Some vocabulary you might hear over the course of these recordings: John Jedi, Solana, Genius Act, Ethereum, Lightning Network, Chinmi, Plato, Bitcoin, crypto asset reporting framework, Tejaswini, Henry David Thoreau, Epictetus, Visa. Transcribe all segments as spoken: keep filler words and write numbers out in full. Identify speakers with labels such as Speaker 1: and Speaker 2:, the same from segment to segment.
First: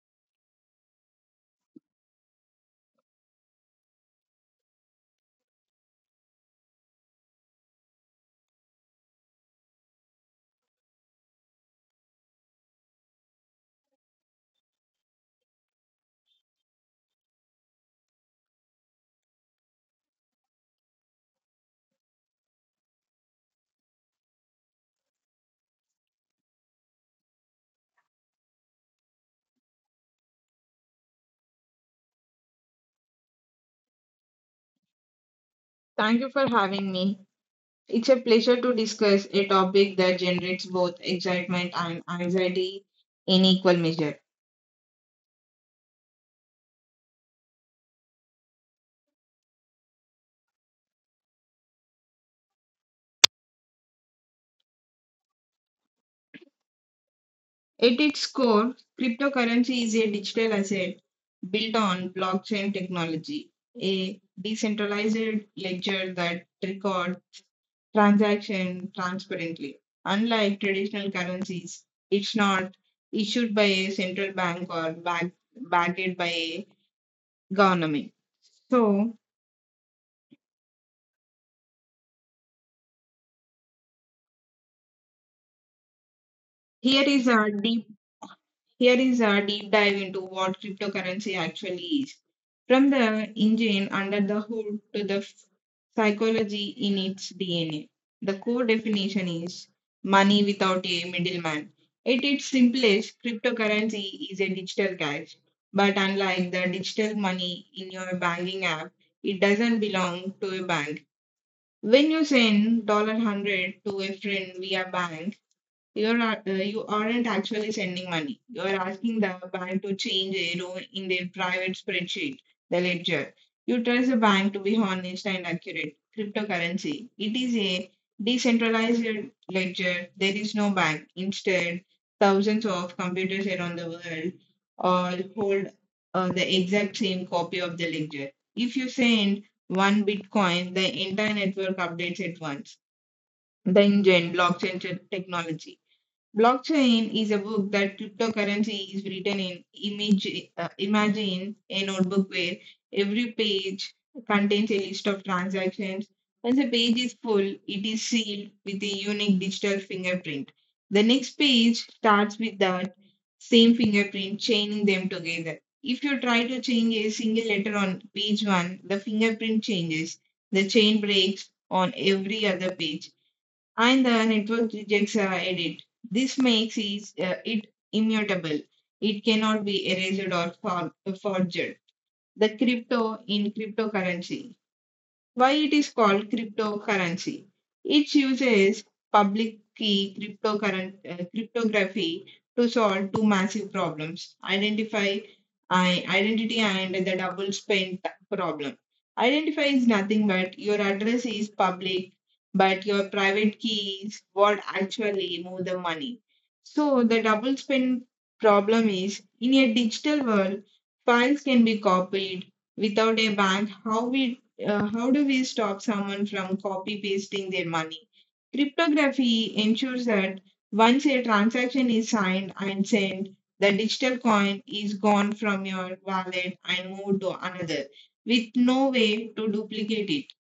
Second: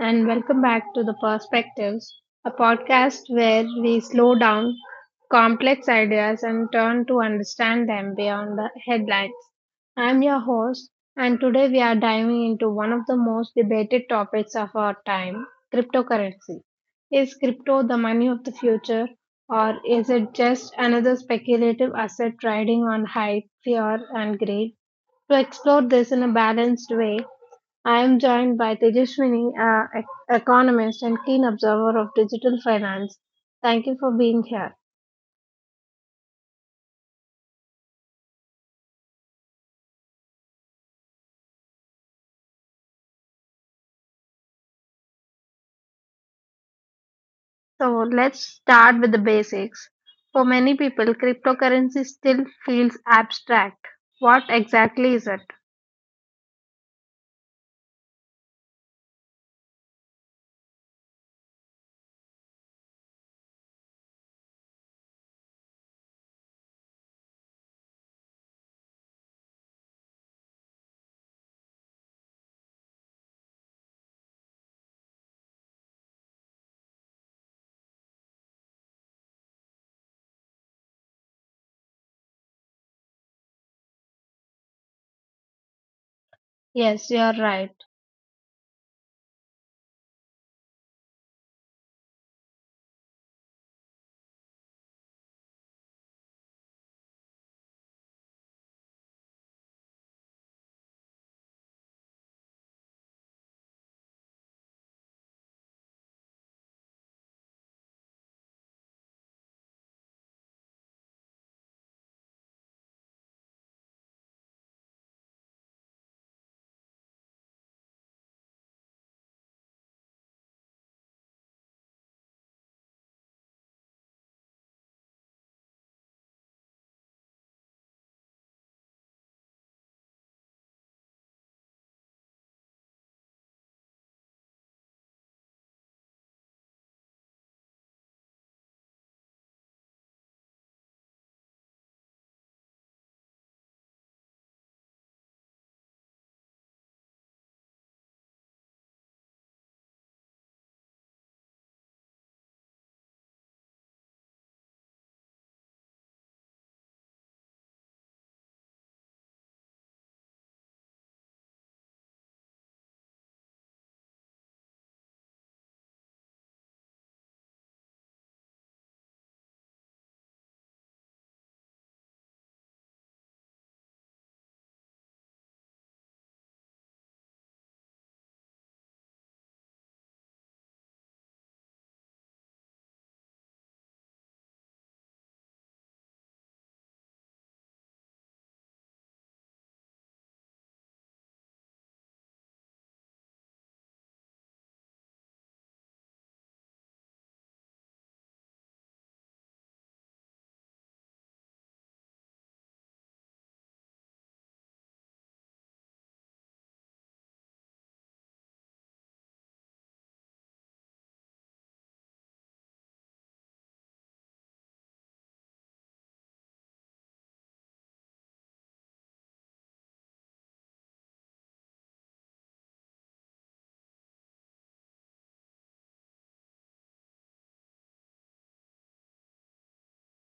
Speaker 1: and welcome back to The Perspectives, a podcast where we slow down complex ideas and turn to understand them beyond the headlines. I'm your host, and today we are diving into one of the most debated topics of our time cryptocurrency. Is crypto the money of the future, or is it just another speculative asset riding on hype, fear, and greed? To explore this in a balanced way, I am joined by Tejaswini, uh, ec- economist and keen observer of digital finance. Thank you for being here.
Speaker 2: Thank you for having me. It's a pleasure to discuss a topic that generates both excitement and anxiety in equal measure.
Speaker 1: So let's start with the basics. For many people, cryptocurrency still feels abstract. What exactly is it?
Speaker 2: At its core, cryptocurrency is a digital asset built on blockchain technology, a decentralized ledger that records transactions transparently. Unlike traditional currencies, it's not issued by a central bank or back, backed by a government. So here
Speaker 1: Yes, you
Speaker 2: is
Speaker 1: are
Speaker 2: a
Speaker 1: right.
Speaker 2: deep Here is a deep dive into what cryptocurrency actually is. From the engine under the hood to the f- psychology in its D N A. The core definition is money without a middleman. At its simplest, cryptocurrency is a digital cash. But unlike the digital money in your banking app, it doesn't belong to a bank. When you send one hundred dollars to a friend via bank, you're not, uh, you aren't actually sending money. You're asking the bank to change a row in their private spreadsheet, the ledger. You trust the bank to be honest and accurate. Cryptocurrency. It is a decentralized ledger. There is no bank. Instead, thousands of computers around the world all hold uh, the exact same copy of the ledger. If you send one Bitcoin, the entire network updates at once. The engine, blockchain te- technology Blockchain is a book that cryptocurrency is written in. Image, uh, imagine a notebook where every page contains a list of transactions. Once a page is full, it is sealed with a unique digital fingerprint. The next page starts with that same fingerprint, chaining them together. If you try to change a single letter on page one, the fingerprint changes. The chain breaks on every other page and the network rejects uh, edit. This makes it, uh, it immutable. It cannot be erased or for- forged. The crypto in cryptocurrency, why it is called cryptocurrency. It uses public key cryptocurren- uh, cryptography to solve two massive problems: identify I, identity and the double spend problem. Identify is nothing but your address is public, but your private key is what actually move the money. So the double spend problem is, in a digital world, files can be copied without a bank. How we uh, how do we stop someone from copy pasting their money? Cryptography ensures that once a transaction is signed and sent, the digital coin is gone from your wallet and moved to another with no way to duplicate it.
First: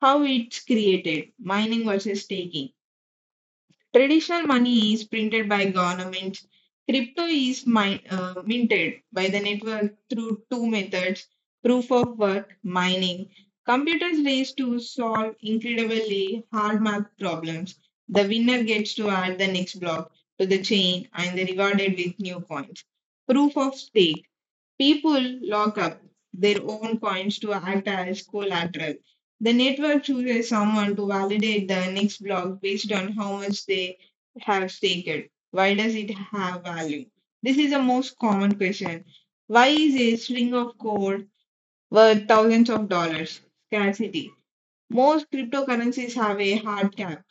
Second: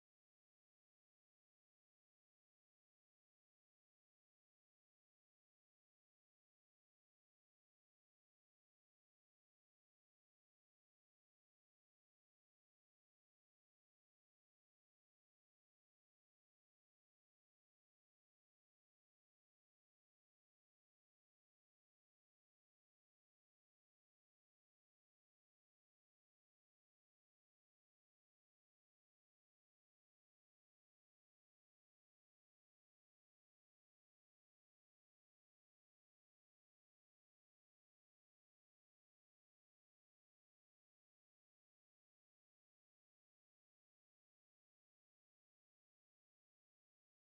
Speaker 2: How it's created, mining versus staking. Traditional money is printed by government. Crypto is min- uh, minted by the network through two methods: proof of work, mining. Computers race to solve incredibly hard math problems. The winner gets to add the next block to the chain and they're rewarded with new coins. Proof of stake. People lock up their own coins to act as collateral. The network chooses someone to validate the next block based on how much they have staked. Why does it have value? This is the most common question. Why is a string of code worth thousands of dollars? Scarcity. Most cryptocurrencies have a hard cap.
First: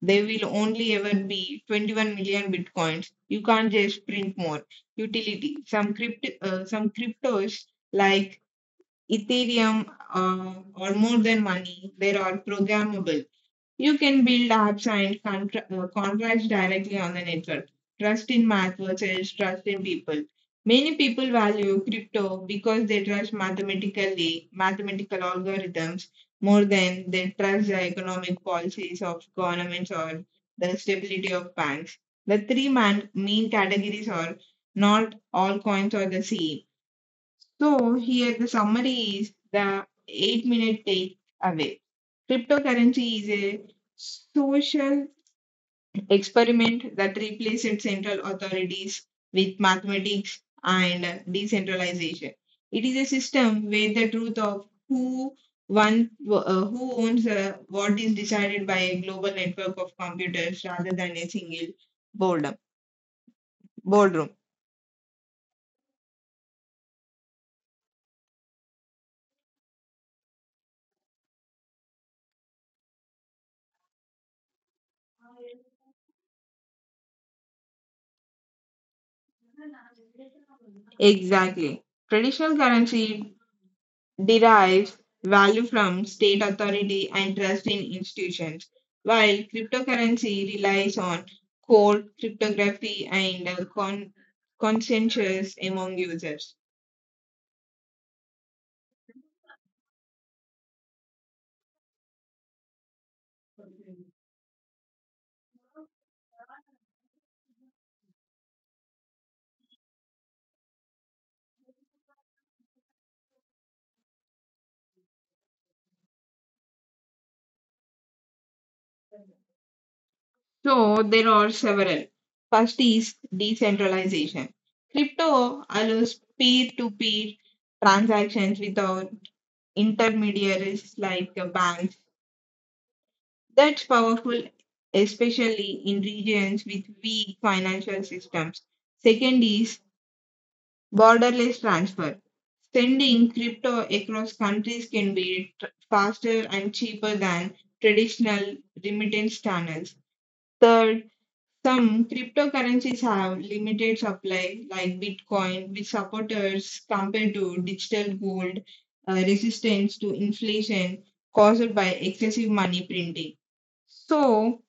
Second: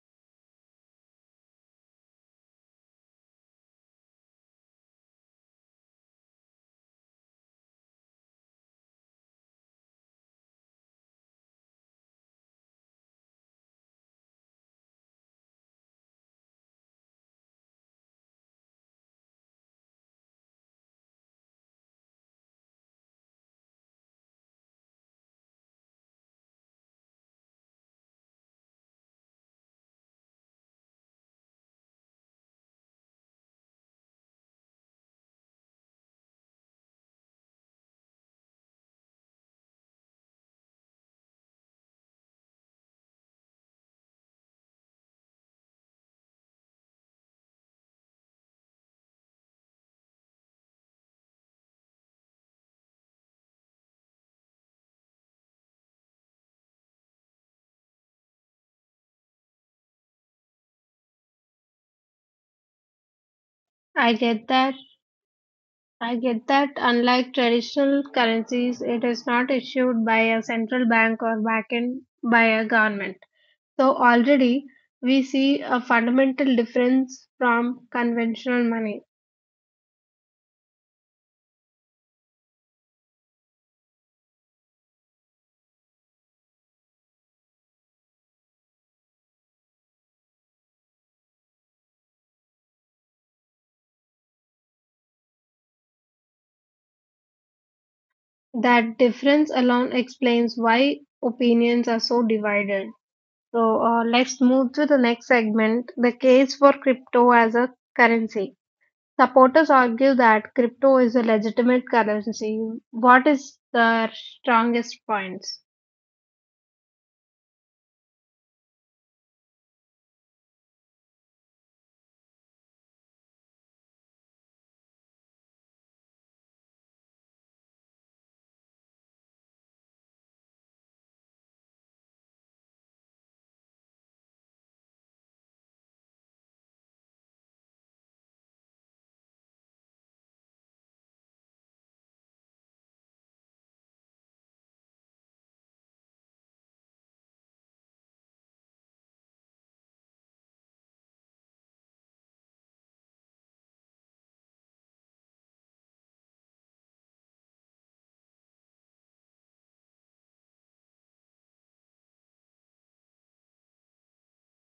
Speaker 2: There will only ever be twenty-one million bitcoins. You can't just print more. Utility. Some crypto, uh, some cryptos like Ethereum uh, or more than money. There are programmable. You can build apps and contra- uh, contracts directly on the network. Trust in math versus trust in people. Many people value crypto because they trust mathematically mathematical algorithms more than they trust the economic policies of governments or the stability of banks. The three man- main categories are, not all coins are the same. So here the summary is the eight minute take away. Cryptocurrency is a social experiment that replaced central authorities with mathematics and decentralization. It is a system where the truth of who one uh, who owns uh, what is decided by a global network of computers rather than a single boredom,
Speaker 1: I
Speaker 2: boardroom.
Speaker 1: get that. I get that unlike traditional currencies, it is not issued by a central bank or backed by a government. So already we see a fundamental difference from conventional money.
Speaker 2: Exactly. Traditional currency derives value from state authority and trust in institutions, while cryptocurrency relies on code, cryptography, and uh, con- consensus among users.
Speaker 1: That difference alone explains why opinions are so divided. So uh, let's move to the next segment the case for crypto as a currency. Supporters argue that crypto is a legitimate currency. What is their strongest points?
Speaker 2: So there are several. First is decentralization. Crypto allows peer-to-peer transactions without intermediaries like banks. That's powerful, especially in regions with weak financial systems. Second is borderless transfer. Sending crypto across countries can be tr- faster and cheaper than traditional remittance channels. Third, some cryptocurrencies have limited supply, like Bitcoin, with supporters compared to digital gold, uh, resistance to inflation caused by excessive money printing. So,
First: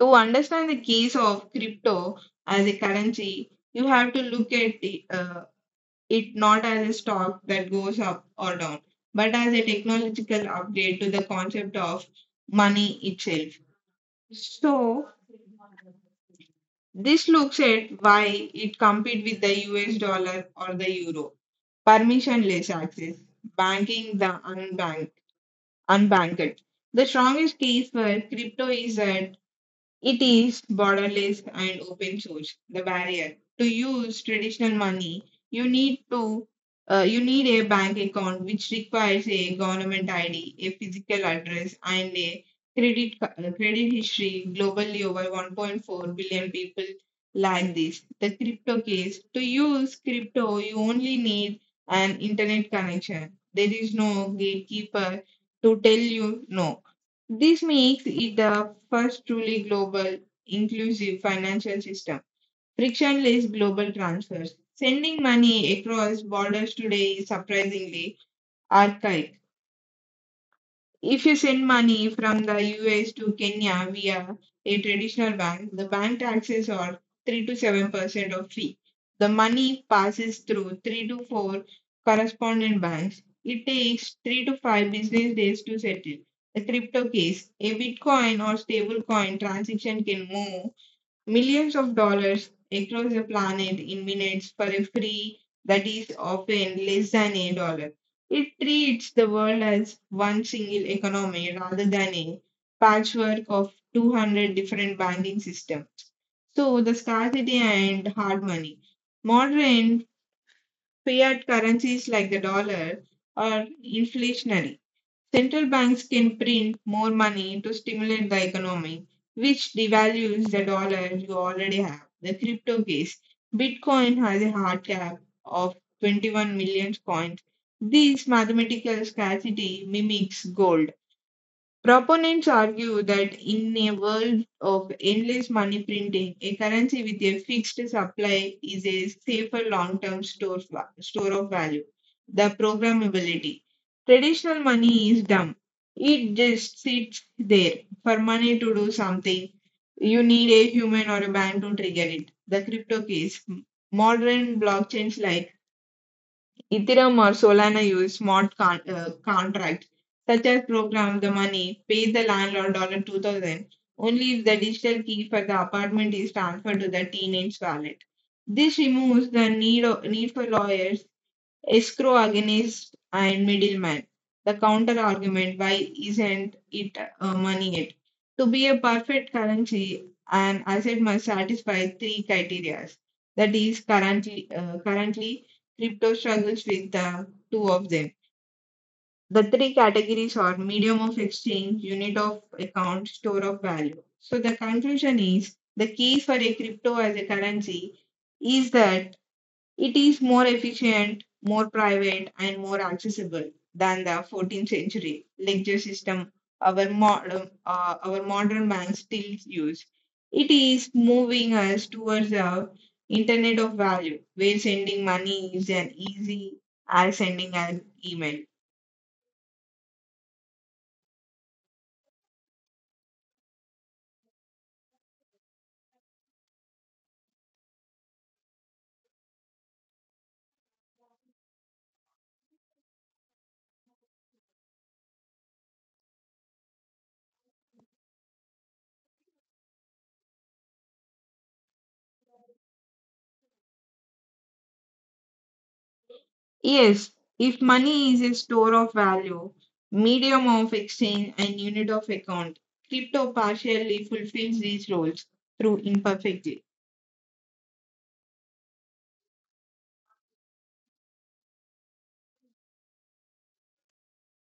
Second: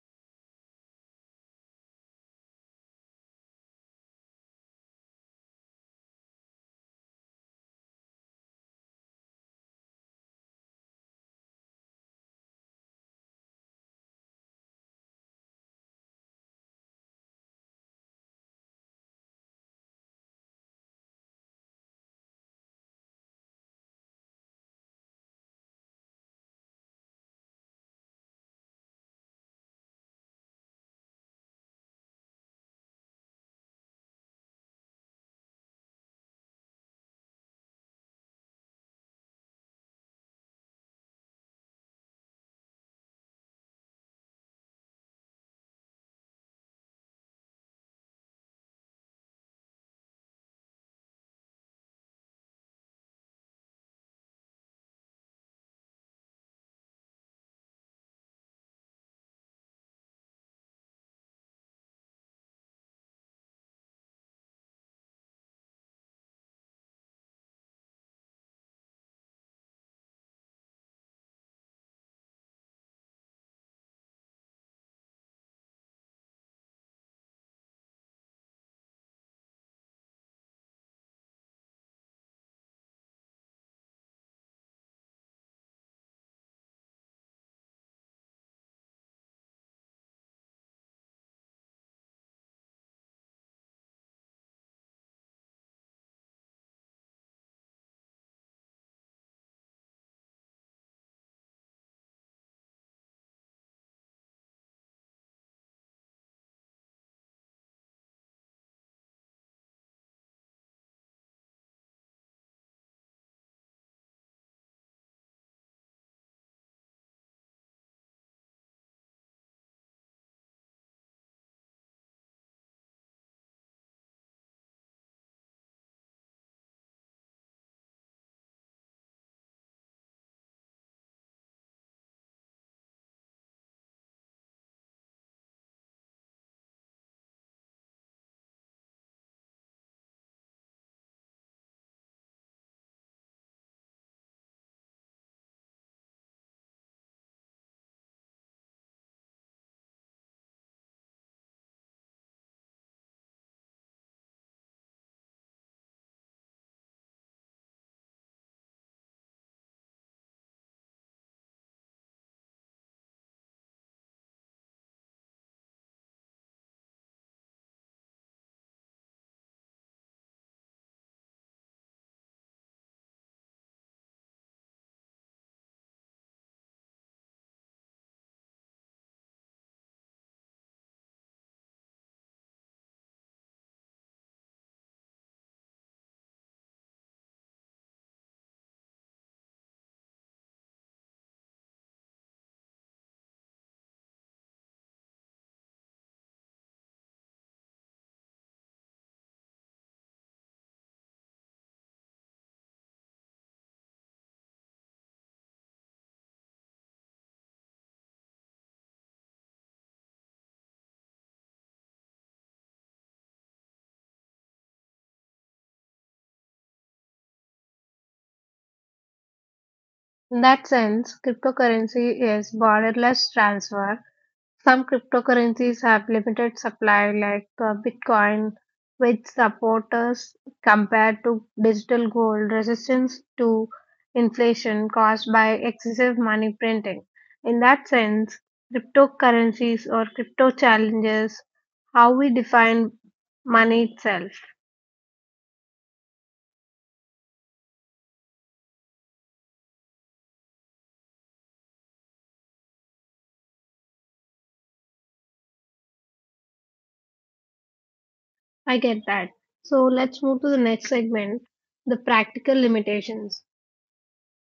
Speaker 2: To understand the case of crypto as a currency, you have to look at the, uh, it not as a stock that goes up or down, but as a technological update to the concept of money itself. So, this looks at why it compete with the U S dollar or the euro. Permissionless access, banking the unbank, unbanked. The strongest case for crypto is that it is borderless and open source. The barrier to use traditional money, you need to uh, you need a bank account which requires a government I D, a physical address, and a credit ca- uh, credit history. Globally, over one point four billion people lack this. The crypto case, to use crypto, you only need an internet connection. There is no gatekeeper to tell you no. This makes it the first truly global, inclusive financial system. Frictionless global transfers. Sending money across borders today is surprisingly archaic. If you send money from the U S to Kenya via a traditional bank, the bank taxes are three to seven percent of fee. The money passes through three to four correspondent banks. It takes three to five business days to settle. A crypto case, a Bitcoin or stablecoin transaction can move millions of dollars across the planet in minutes for a fee that is often less than a dollar. It treats the world as one single economy rather than a patchwork of two hundred different banking systems. So, the scarcity and hard money. Modern fiat currencies like the dollar are inflationary. Central banks can print more money to stimulate the economy, which devalues the dollar you already have. The crypto case, Bitcoin has a hard cap of twenty-one million coins. This mathematical scarcity mimics gold. Proponents argue that in a world of endless money printing, a currency with a fixed supply is a safer long term store, va- store of value. The programmability. Traditional money is dumb, it just sits there. For money to do something, you need a human or a bank to trigger it. The crypto case. Modern blockchains like Ethereum or Solana use smart con- uh, contracts such as program the money, pay the landlord dollar two thousand only if the digital key for the apartment is transferred to the teenage wallet. This removes the need, of, need for lawyers escrow against and middleman. The counter argument, why isn't it uh, money yet? To be a perfect currency, an asset must satisfy three criteria. That is, currently, uh, currently crypto struggles with the two of them. The three categories are medium of exchange, unit of account, store of value. So the conclusion is the key for a crypto as a currency is that it is more efficient, more private, and more accessible than the fourteenth century lecture system our modern, uh, our modern banks still use. It is moving us towards the internet of value, where sending money is as easy as sending an email.
Speaker 1: In that sense, cryptocurrency is borderless transfer. Some cryptocurrencies have limited supply, like uh, Bitcoin, which supporters compared to digital gold resistance to inflation caused by excessive money printing. In that sense, cryptocurrencies or crypto challenges how we define money itself.
Speaker 2: Yes, if money is a store of value, medium of exchange, and unit of account, crypto partially fulfills these roles through imperfect.
Speaker 1: I get that. So let's move to the next segment the practical limitations.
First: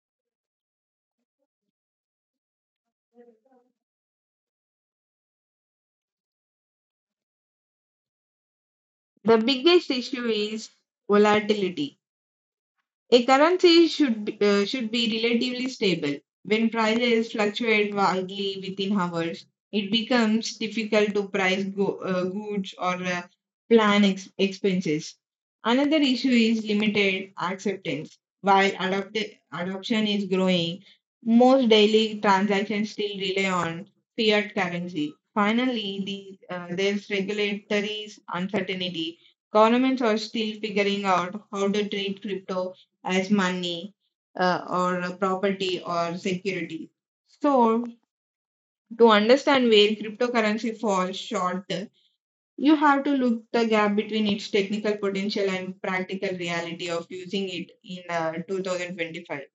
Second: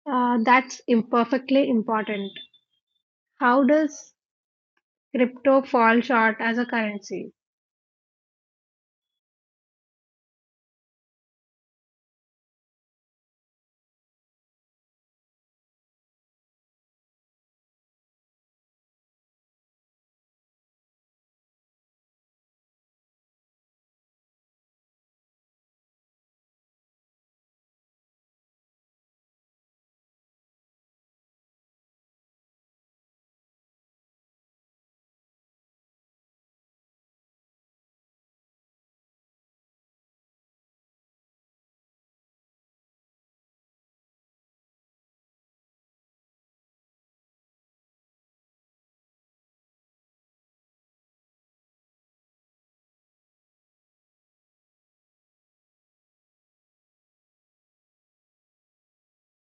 Speaker 1: Uh, that's imperfectly important. How does crypto fall short as a currency?
Speaker 2: The biggest issue is volatility. A currency should be, uh, should be relatively stable. When prices fluctuate wildly within hours, it becomes difficult to price go, uh, goods or uh, plan ex- expenses. Another issue is limited acceptance. While adopt- adoption is growing, most daily transactions still rely on fiat currency. Finally, the, uh, there's regulatory uncertainty. Governments are still figuring out how to treat crypto as money uh, or a property or security. So, to understand where cryptocurrency falls short, you have to look the gap between its technical potential and practical reality of using it in uh, twenty twenty-five.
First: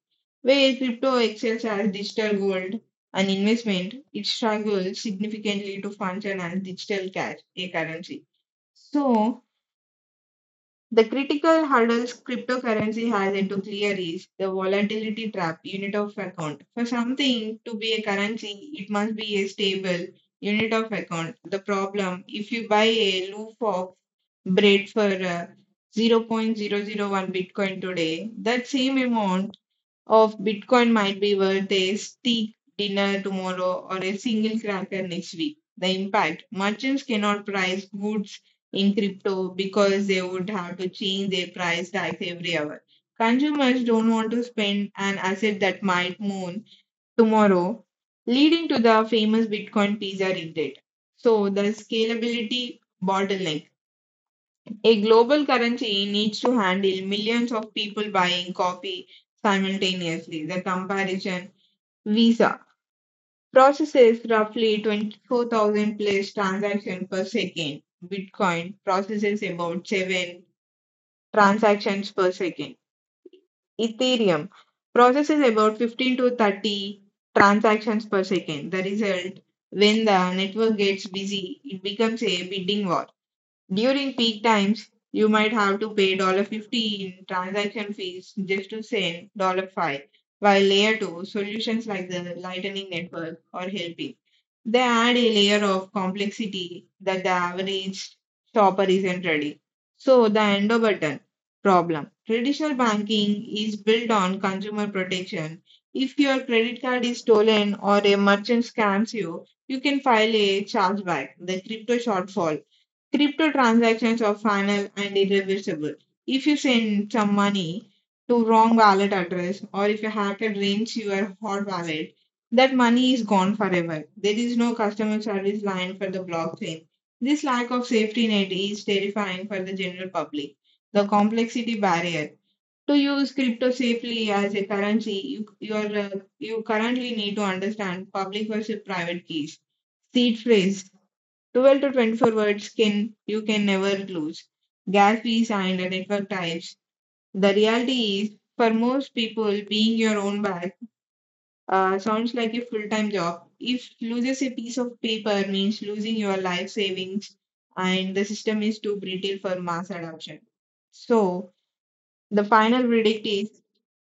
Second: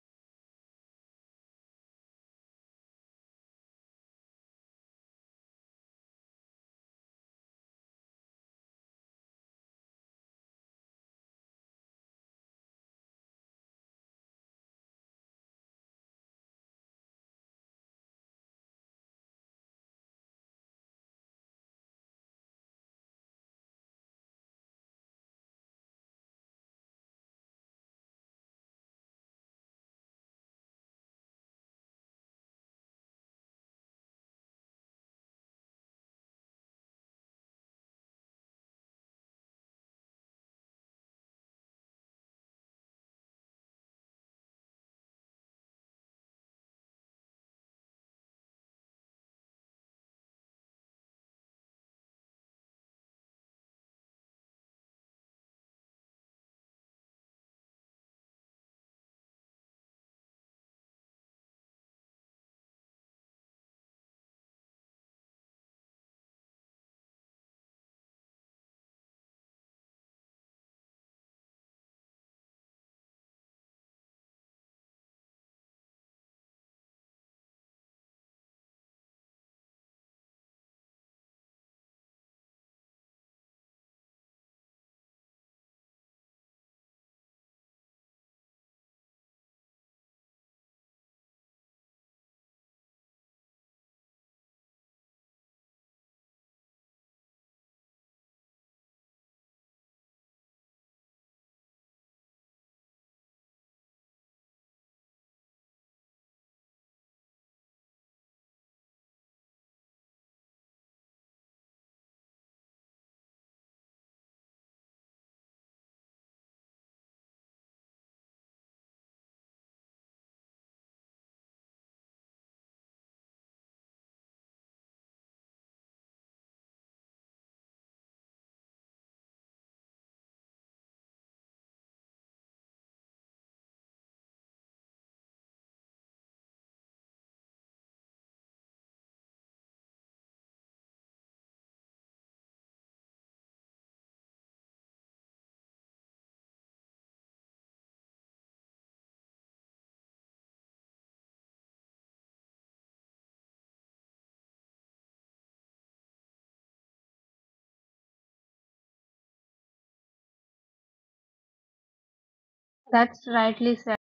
Speaker 2: Where crypto excels as digital gold and investment, it struggles significantly to function as digital cash, a currency. So, the critical hurdles cryptocurrency has into clear is the volatility trap, unit of account. For something to be a currency, it must be a stable unit of account. The problem, if you buy a loaf of bread for uh, zero point zero zero 0.001 Bitcoin today, that same amount of Bitcoin might be worth a steak dinner tomorrow or a single cracker next week. The impact, merchants cannot price goods in crypto because they would have to change their price tags every hour. Consumers don't want to spend an asset that might moon tomorrow, leading to the famous Bitcoin pizza regret. So, the scalability bottleneck. A global currency needs to handle millions of people buying coffee simultaneously. The comparison, Visa processes roughly twenty-four thousand plus transactions per second. Bitcoin processes about seven transactions per second. Ethereum processes about fifteen to thirty transactions per second. The result, when the network gets busy, it becomes a bidding war. During peak times, you might have to pay fifteen transaction fees just to send five while layer two solutions like the Lightning Network are helping. They add a layer of complexity that the average shopper isn't ready. So, the endo button problem. Traditional banking is built on consumer protection. If your credit card is stolen or a merchant scams you, you can file a chargeback. The crypto shortfall: crypto transactions are final and irreversible. If you send some money to wrong wallet address or if a hacker drains your hot wallet, that money is gone forever. There is no customer service line for the blockchain. This lack of safety net is terrifying for the general public. The complexity barrier. To use crypto safely as a currency, you, you, are, uh, you currently need to understand public versus private keys, seed phrase, twelve to twenty-four words can you can never lose. Gatsby fees and network types. The reality is, for most people, being your own bag uh, sounds like a full time job. If loses a piece of paper means losing your life savings, and the system is too brittle for mass adoption. So, the final verdict
Speaker 1: That's
Speaker 2: is
Speaker 1: rightly said.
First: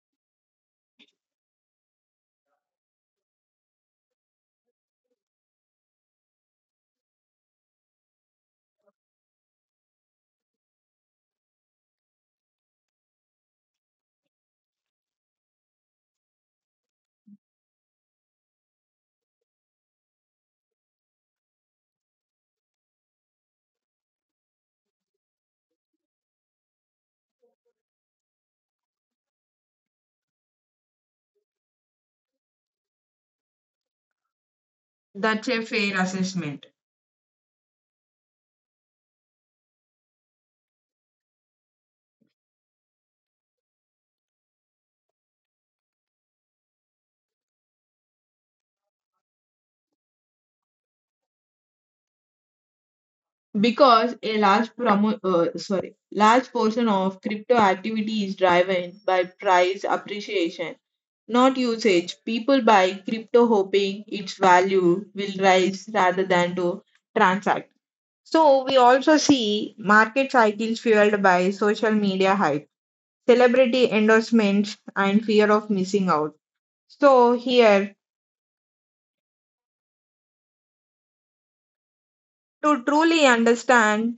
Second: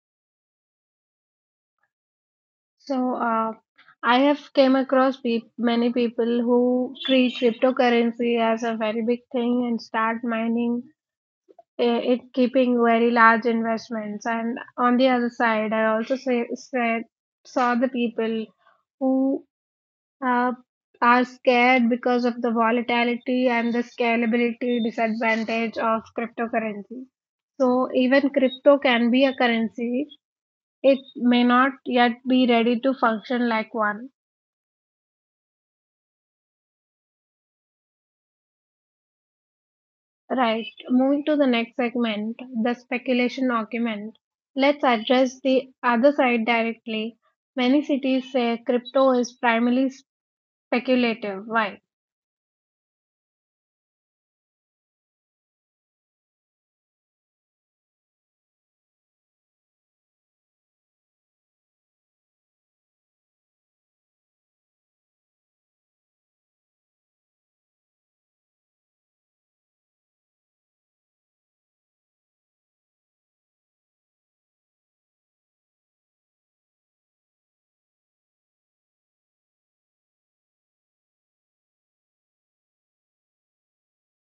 Speaker 1: So uh, I have came across peop many people who treat cryptocurrency as a very big thing and start mining eh, it, keeping very large investments. And on the other side, I also say, said, saw the people who uh, are scared because of the volatility and the scalability disadvantage of cryptocurrency. So even crypto can be a currency, it may not yet be ready to function like one.
Speaker 2: that's a fair assessment
Speaker 1: Right. Moving to the next segment, the speculation argument. Let's address the other side directly. Many cities say crypto is primarily speculative. Why?
Speaker 2: because a large promo uh, sorry large portion of crypto activity is driven by price appreciation not usage. People buy crypto hoping its value will rise rather than to transact. So we also see market cycles fueled by social media hype, celebrity endorsements, and fear of missing out. So here, to truly understand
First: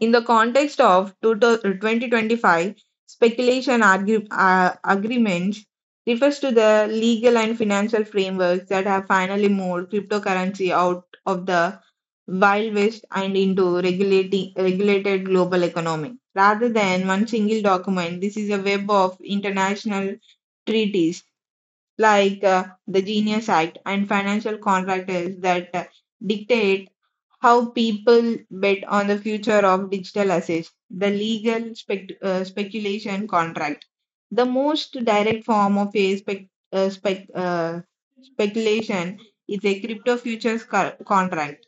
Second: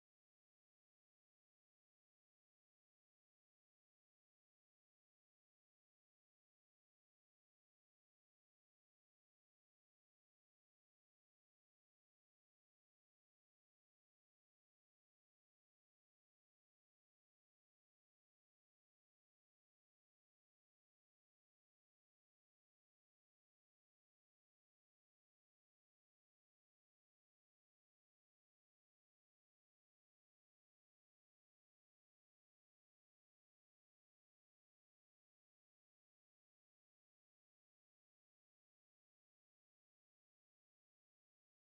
Speaker 2: in the context of twenty twenty-five, speculation argu- uh, agreements refers to the legal and financial frameworks that have finally moved cryptocurrency out of the Wild West and into regulating regulated global economy. Rather than one single document, this is a web of international treaties like uh, the Genius Act and financial contracts that uh, dictate how people bet on the future of digital assets, the legal spec- uh, speculation contract. The most direct form of a spec- uh, spec- uh, speculation is a crypto futures co- contract.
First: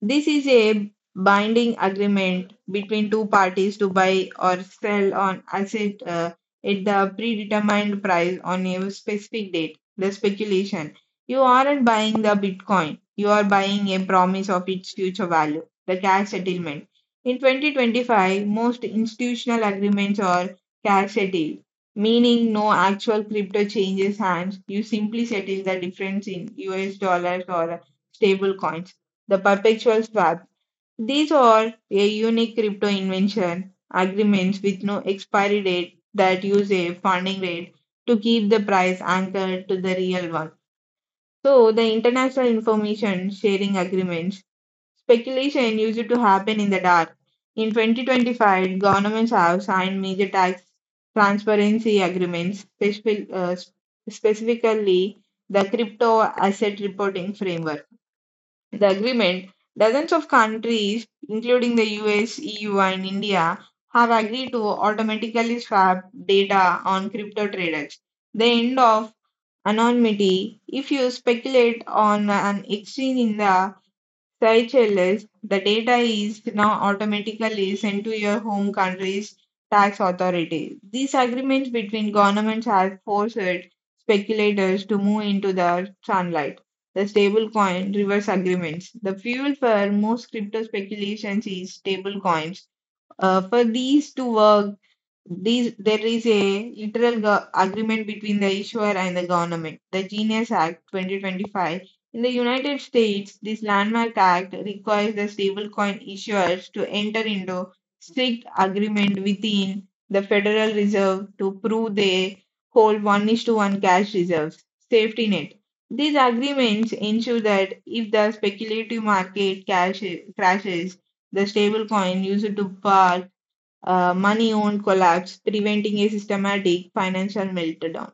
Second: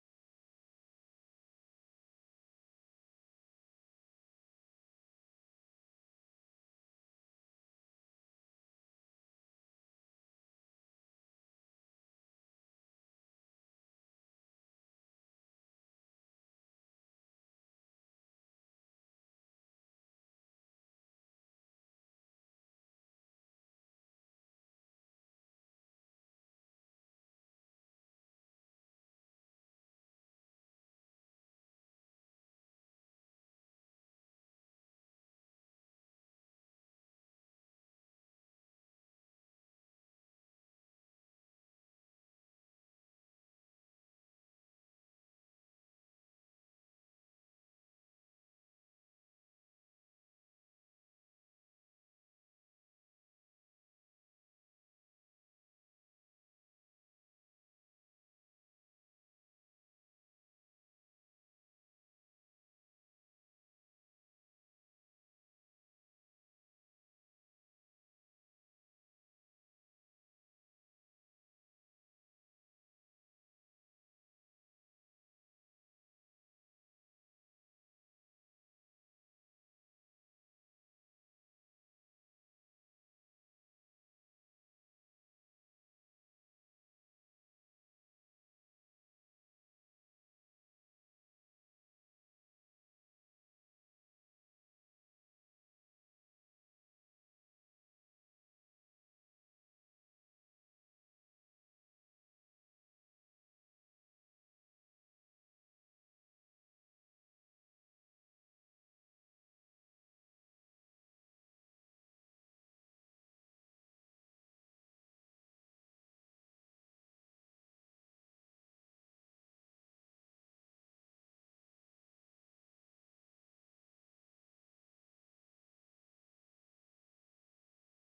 Speaker 2: This is a binding agreement between two parties to buy or sell an asset uh, at the predetermined price on a specific date. The speculation. You aren't buying the Bitcoin. You are buying a promise of its future value, the cash settlement. In twenty twenty-five, most institutional agreements are cash settled, meaning no actual crypto changes hands. You simply settle the difference in U S dollars or stable coins. The perpetual swap. These are a unique crypto invention, agreements with no expiry date that use a funding rate to keep the price anchored to the real one. So, the international information sharing agreements, speculation used to happen in the dark. In twenty twenty-five, governments have signed major tax transparency agreements, specific, uh, specifically the crypto asset reporting framework. The agreement, dozens of countries, including the U S, E U, and India, have agreed to automatically swap data on crypto traders. The end of anonymity: if you speculate on an exchange in the S H L S, the data is now automatically sent to your home country's tax authority. These agreements between governments have forced speculators to move into the sunlight. The stablecoin reverse agreements. The fuel for most crypto speculations is stablecoins. Uh, for these to work, these, there is a literal go- agreement between the issuer and the government. The Genius Act twenty twenty-five. In the United States, this landmark act requires the stablecoin issuers to enter into strict agreement within the Federal Reserve to prove they hold one is to one cash reserves, safety net. These agreements ensure that if the speculative market cash crashes, the stablecoin used to par uh, money owned collapse, preventing a systematic financial meltdown.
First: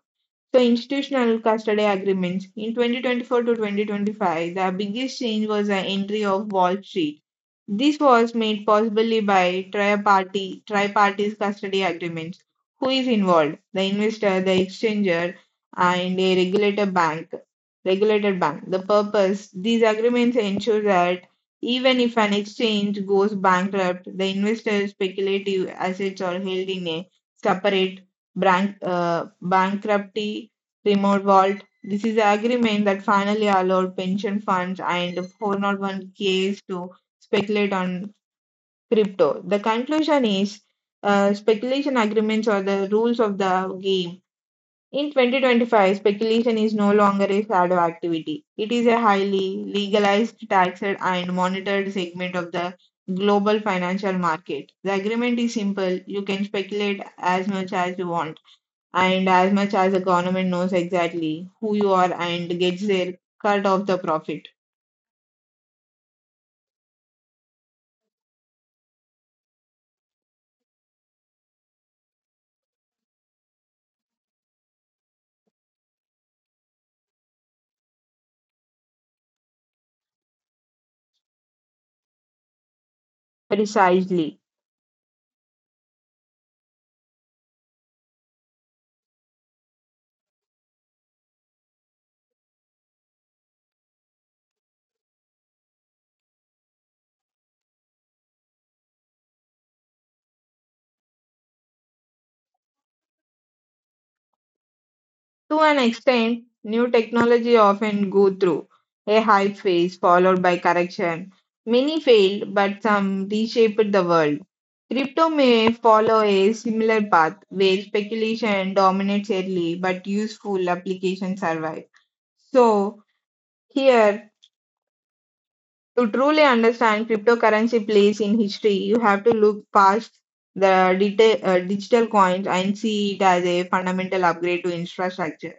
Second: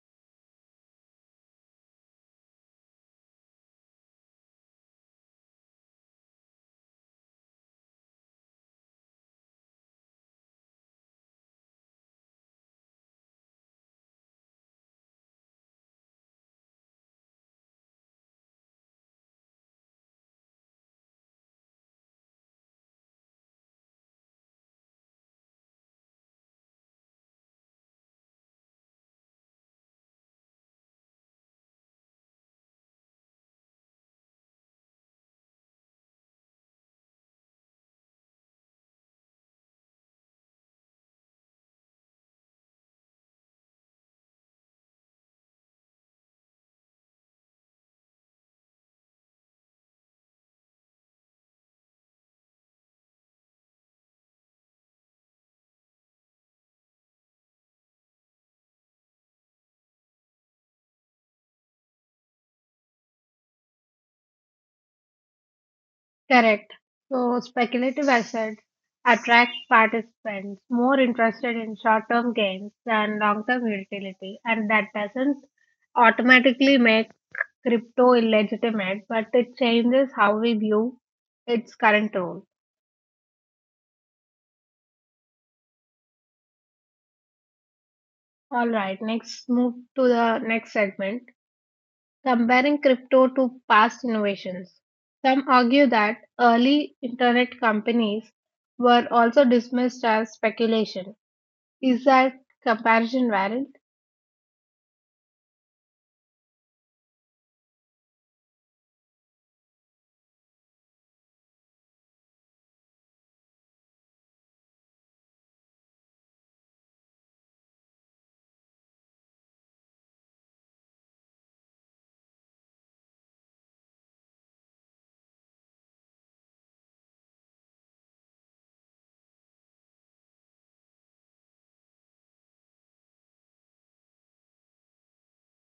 Speaker 2: So, institutional custody agreements in twenty twenty-four to twenty twenty-five, the biggest change was the entry of Wall Street. This was made possibly by tri-party tri-parties custody agreements. Who is involved? The investor, the exchanger, and a regulator bank. Regulated bank. The purpose: these agreements ensure that even if an exchange goes bankrupt, the investor's speculative assets are held in a separate bank, uh, bankruptcy remote vault. This is an agreement that finally allowed pension funds and four oh one k's to speculate on crypto. The conclusion is uh, speculation agreements are the rules of the game. In twenty twenty-five, speculation is no longer a shadow activity. It is a highly legalized, taxed, and monitored segment of the global financial market. The agreement is simple. You can speculate as much as you want, and as much as the government knows exactly who you are and gets their cut of the profit.
Speaker 1: Correct. So speculative assets attract participants more interested in short-term gains than long-term utility, and that doesn't automatically make crypto illegitimate, but it changes how we view its current role.
Speaker 2: Precisely.
Speaker 1: All right, next move to the next segment, comparing crypto to past innovations. Some argue that early internet companies were also dismissed as speculation. Is that comparison valid?
Speaker 2: To an extent, new technology often go through a hype phase followed by correction. Many failed, but some reshaped the world. Crypto may follow a similar path where speculation dominates early, but useful applications survive. So, here, to truly understand cryptocurrency place in history, you have to look past the deta- uh, digital coins and see it as a fundamental upgrade to infrastructure.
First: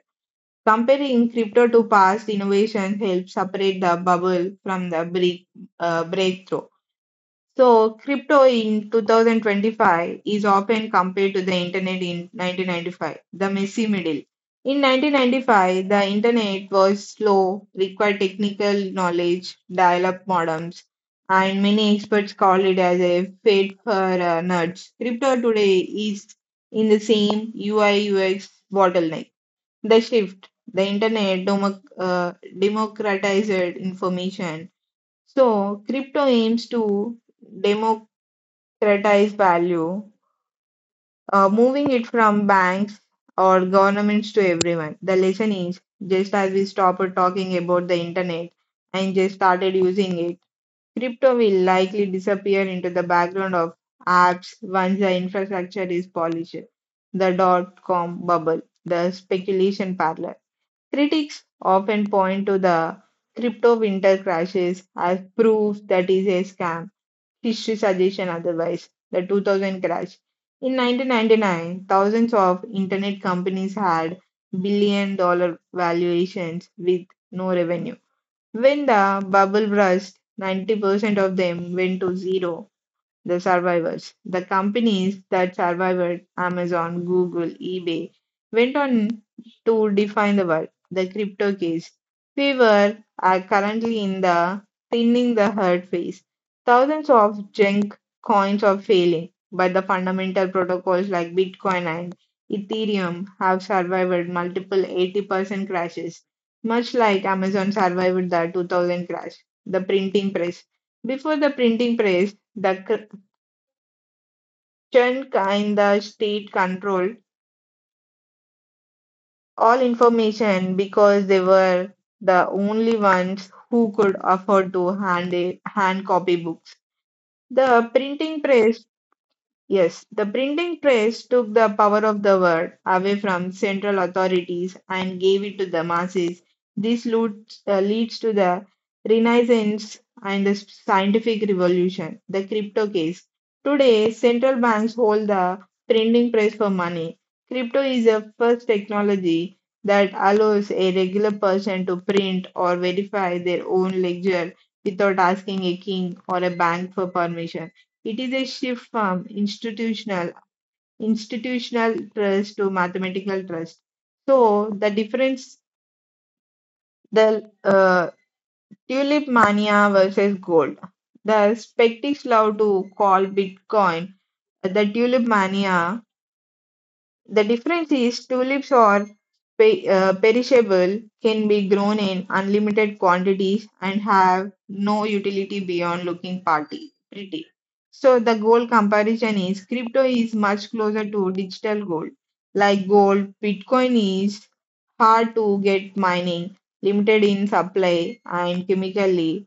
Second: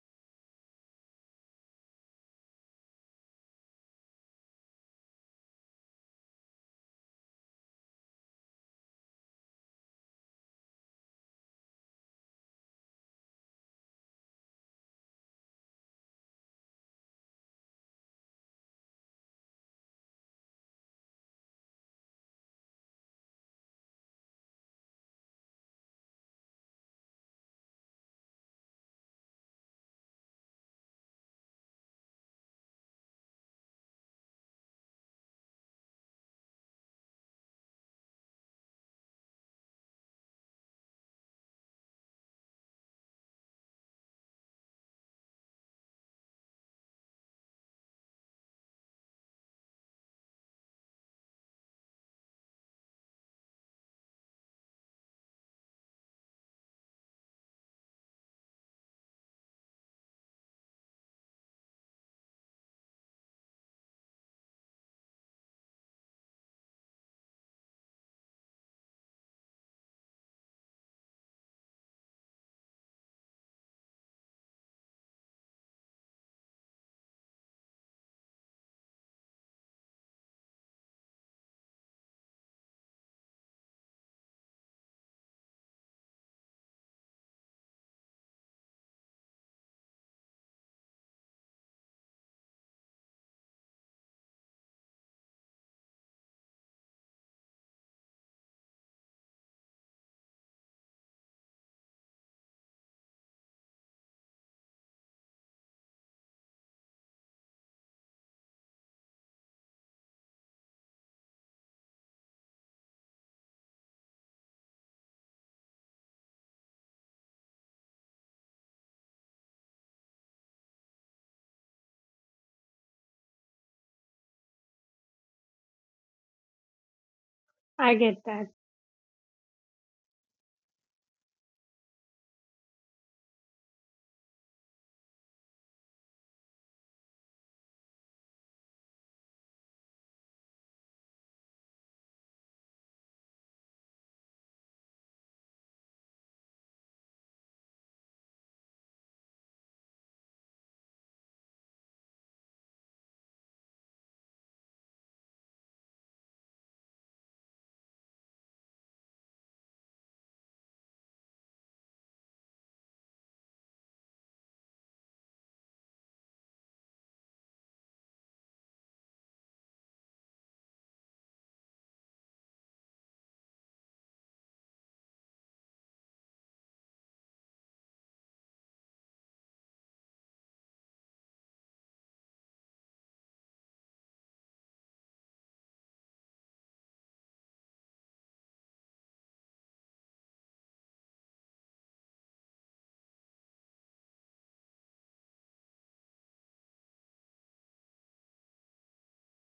Speaker 2: Comparing crypto to past innovations helps separate the bubble from the break, uh, breakthrough. So, crypto in twenty twenty-five is often compared to the internet in nineteen ninety-five, the messy middle. In nineteen ninety-five, the internet was slow, required technical knowledge, dial up modems, and many experts call it as a fate for uh, nerds. Crypto today is in the same U I U X bottleneck. The shift, the internet democ- uh, democratized information. So, crypto aims to democratize value, uh, moving it from banks or governments to everyone. The lesson is just as we stopped talking about the internet and just started using it, crypto will likely disappear into the background of apps once the infrastructure is polished. The dot com bubble, the speculation parlor. Critics often point to the crypto winter crashes as proof that is a scam. History suggests otherwise. The two thousand crash. In nineteen ninety-nine, thousands of internet companies had billion dollar valuations with no revenue. When the bubble burst, ninety percent of them went to zero. The survivors: the companies that survived, Amazon, Google, eBay, went on to define the world. The crypto case. We were are currently in the thinning the herd phase. Thousands of junk coins are failing, but the fundamental protocols like Bitcoin and Ethereum have survived multiple eighty percent crashes, much like Amazon survived the two thousand crash. The printing press. Before the printing press, the cr- Christian kinda state controlled all information because they were the only ones who could afford to hand hand copy books. The
Speaker 1: I get
Speaker 2: printing
Speaker 1: that.
Speaker 2: press. Yes, the printing press took the power of the word away from central authorities and gave it to the masses. This leads, uh, leads to the Renaissance and the scientific revolution, the crypto case. Today, central banks hold the printing press for money. Crypto is the first technology that allows a regular person to print or verify their own ledger without asking a king or a bank for permission. It is a shift from institutional institutional trust to mathematical trust. So the difference, the uh, tulip mania versus gold. The skeptics love to call Bitcoin the tulip mania. The difference is tulips are pe- uh, perishable, can be grown in unlimited quantities, and have no utility beyond looking party pretty. So the gold comparison is crypto is much closer to digital gold. Like gold, Bitcoin is hard to get mining, limited in supply, and chemically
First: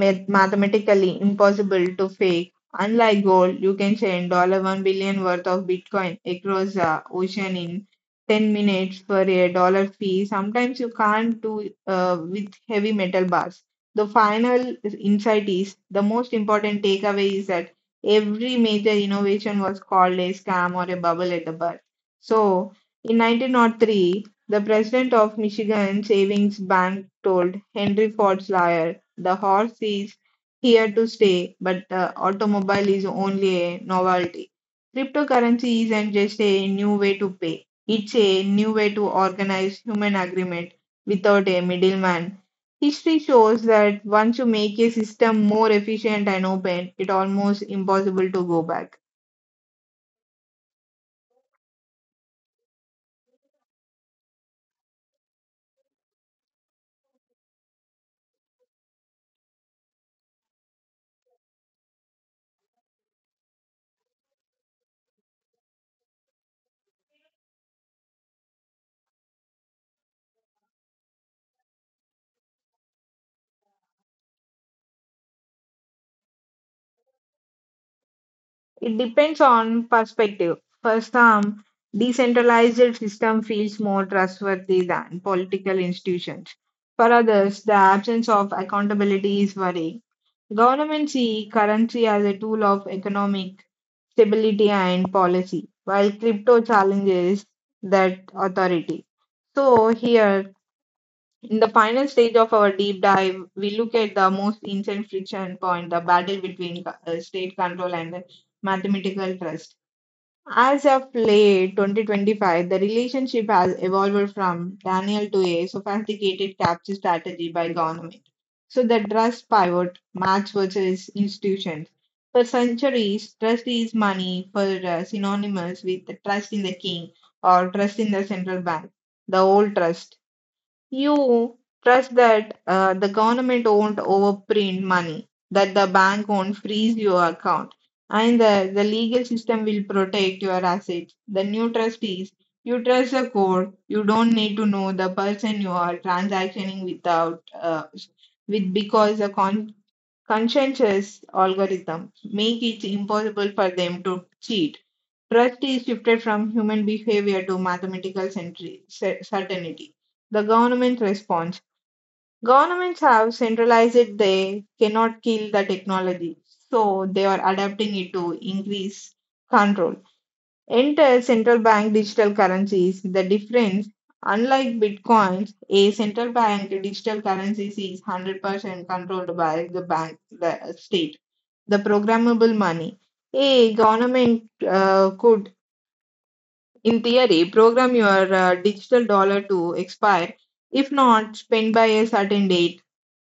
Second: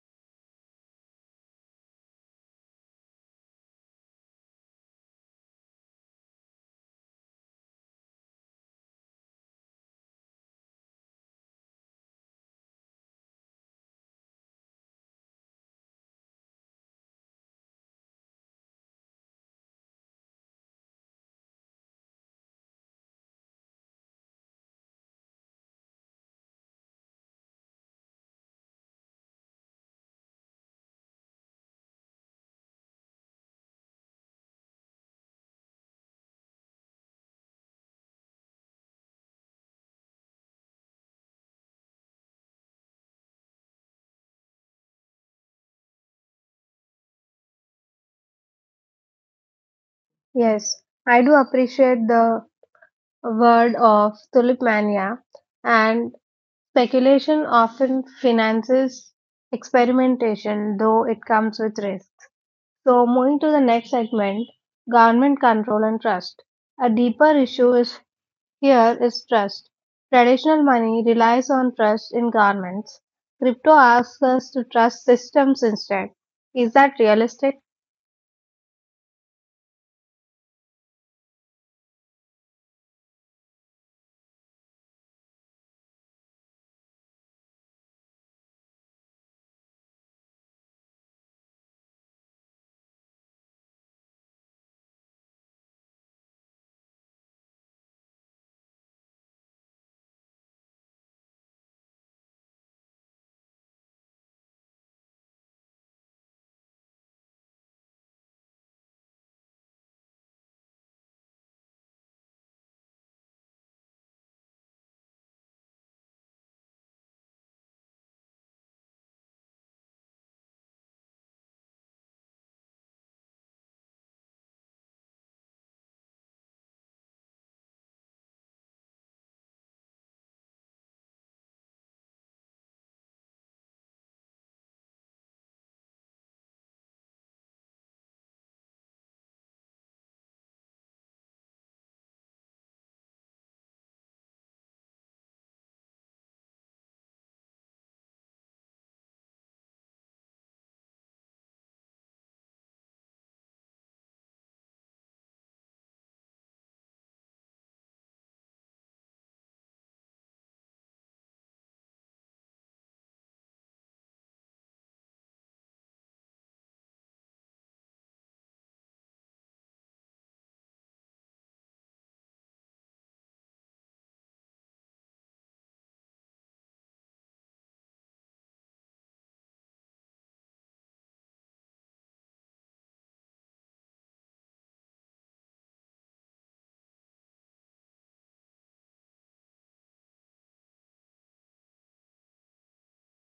Speaker 2: math- mathematically impossible to fake. Unlike gold, you can send one billion dollars worth of Bitcoin across the ocean in ten minutes for a dollar fee. Sometimes you can't do uh, with heavy metal bars. The final insight is the most important takeaway is that every major innovation was called a scam or a bubble at the birth. So, in nineteen oh three, the president of Michigan Savings Bank told Henry Ford's lawyer the horse is here to stay, but the automobile is only a novelty. Cryptocurrency isn't just a new way to pay, it's a new way to organize human agreement without a middleman. History shows that once you make a system more efficient and open, it's almost impossible to go back.
Speaker 1: Yes, I do appreciate the word of tulip mania, and speculation often finances experimentation, though it comes with risks. So, moving to the next segment government control and trust. A deeper issue is here is trust. Traditional money relies on trust in governments. Crypto asks us to trust systems instead. Is that realistic?
Speaker 2: It depends on perspective. For some, decentralized system feels more trustworthy than political institutions. For others, the absence of accountability is worrying. Governments see currency as a tool of economic stability and policy, while crypto challenges that authority. So here, in the final stage of our deep dive, we look at the most ancient friction point, the battle between uh, state control and mathematical trust. As of late twenty twenty-five, the relationship has evolved from Daniel to a sophisticated capture strategy by government. So the trust pivot match versus institutions. For centuries, trust is money for uh, synonymous with the trust in the king or trust in the central bank, the old trust. You trust that uh, the government won't overprint money, that the bank won't freeze your account, and the, the legal system will protect your assets. The new trust is you trust the court. You don't need to know the person you are transactioning without uh, with because the con- conscientious algorithm make it impossible for them to cheat. Trust is shifted from human behavior to mathematical centri- cer- certainty. The government response. Governments have centralized it, they cannot kill the technology, so they are adapting it to increase control. Enter central bank digital currencies. The difference, unlike bitcoins, a central bank digital currency is one hundred percent controlled by the bank, the state the programmable money. A government uh, could, in theory, program your uh, digital dollar to expire, if not spent by a certain date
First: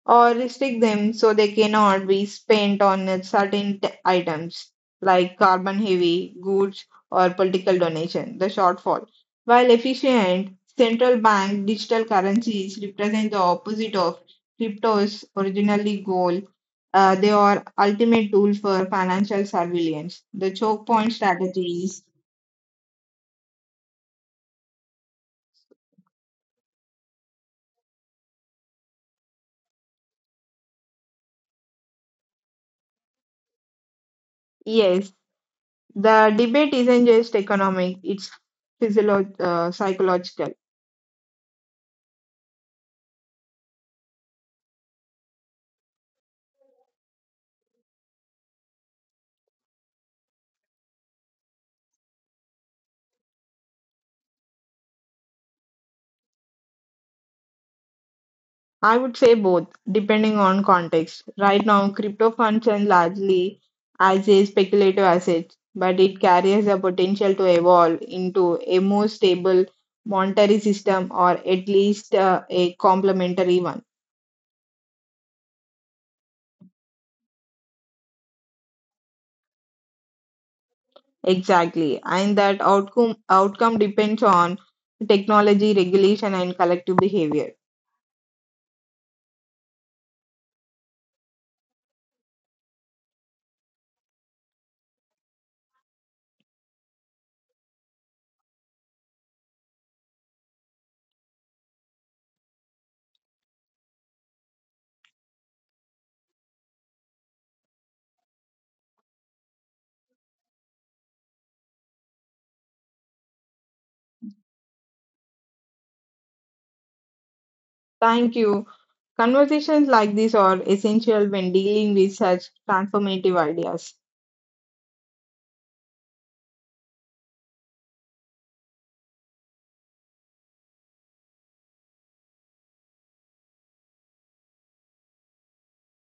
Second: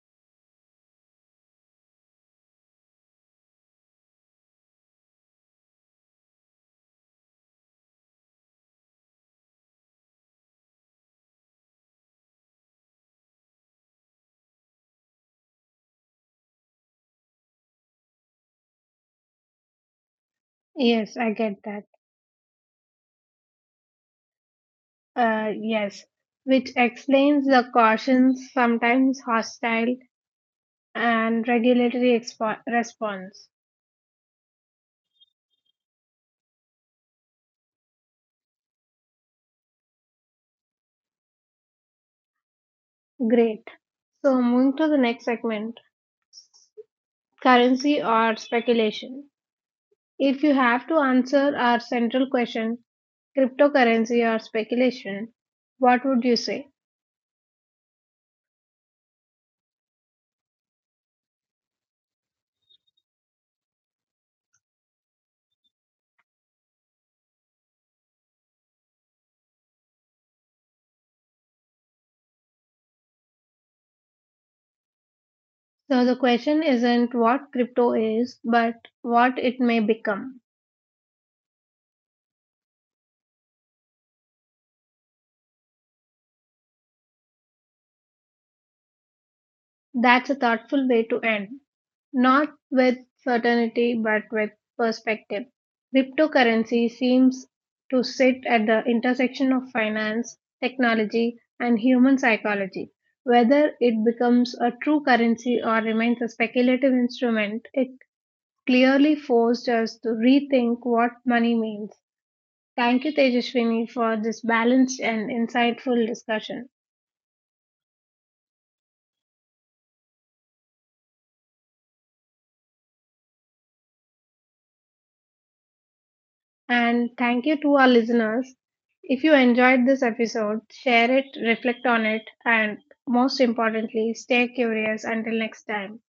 Speaker 2: or restrict them so they cannot be spent on a certain t- items like carbon heavy goods or political donation the shortfall while efficient central bank digital currencies represent the opposite of crypto's originally goal. Uh, they are ultimate tool for financial surveillance the choke point
Speaker 1: Yes, I get that.
Speaker 2: strategies.
Speaker 1: Uh, yes, which explains the caution's sometimes hostile and regulatory expo- response.
Speaker 2: Yes, the debate isn't just economic, it's physiolo- uh, psychological.
Speaker 1: Great. So, moving to the next segment currency or speculation. If you have to answer our central question, cryptocurrency or speculation, what would you say?
Speaker 2: I would say both, depending on context. Right now, crypto functions largely as a speculative asset, but it carries the potential to evolve into a more stable monetary system or at least uh, a complementary one.
Speaker 1: So, the question isn't what crypto is, but what it may become.
Speaker 2: Exactly. And that outcome outcome depends on technology, regulation, and collective behavior.
Speaker 1: That's a thoughtful way to end. Not with certainty, but with perspective. Cryptocurrency seems to sit at the intersection of finance, technology, and human psychology. Whether it becomes a true currency or remains a speculative instrument, it clearly forced us to rethink what money means. Thank you, Tejaswini, for this balanced and insightful discussion.
Speaker 2: Thank you. Conversations like this are essential when dealing with such transformative ideas.
Speaker 1: And thank you to our listeners. If you enjoyed this episode, share it, reflect on it, and most importantly, stay curious until next time.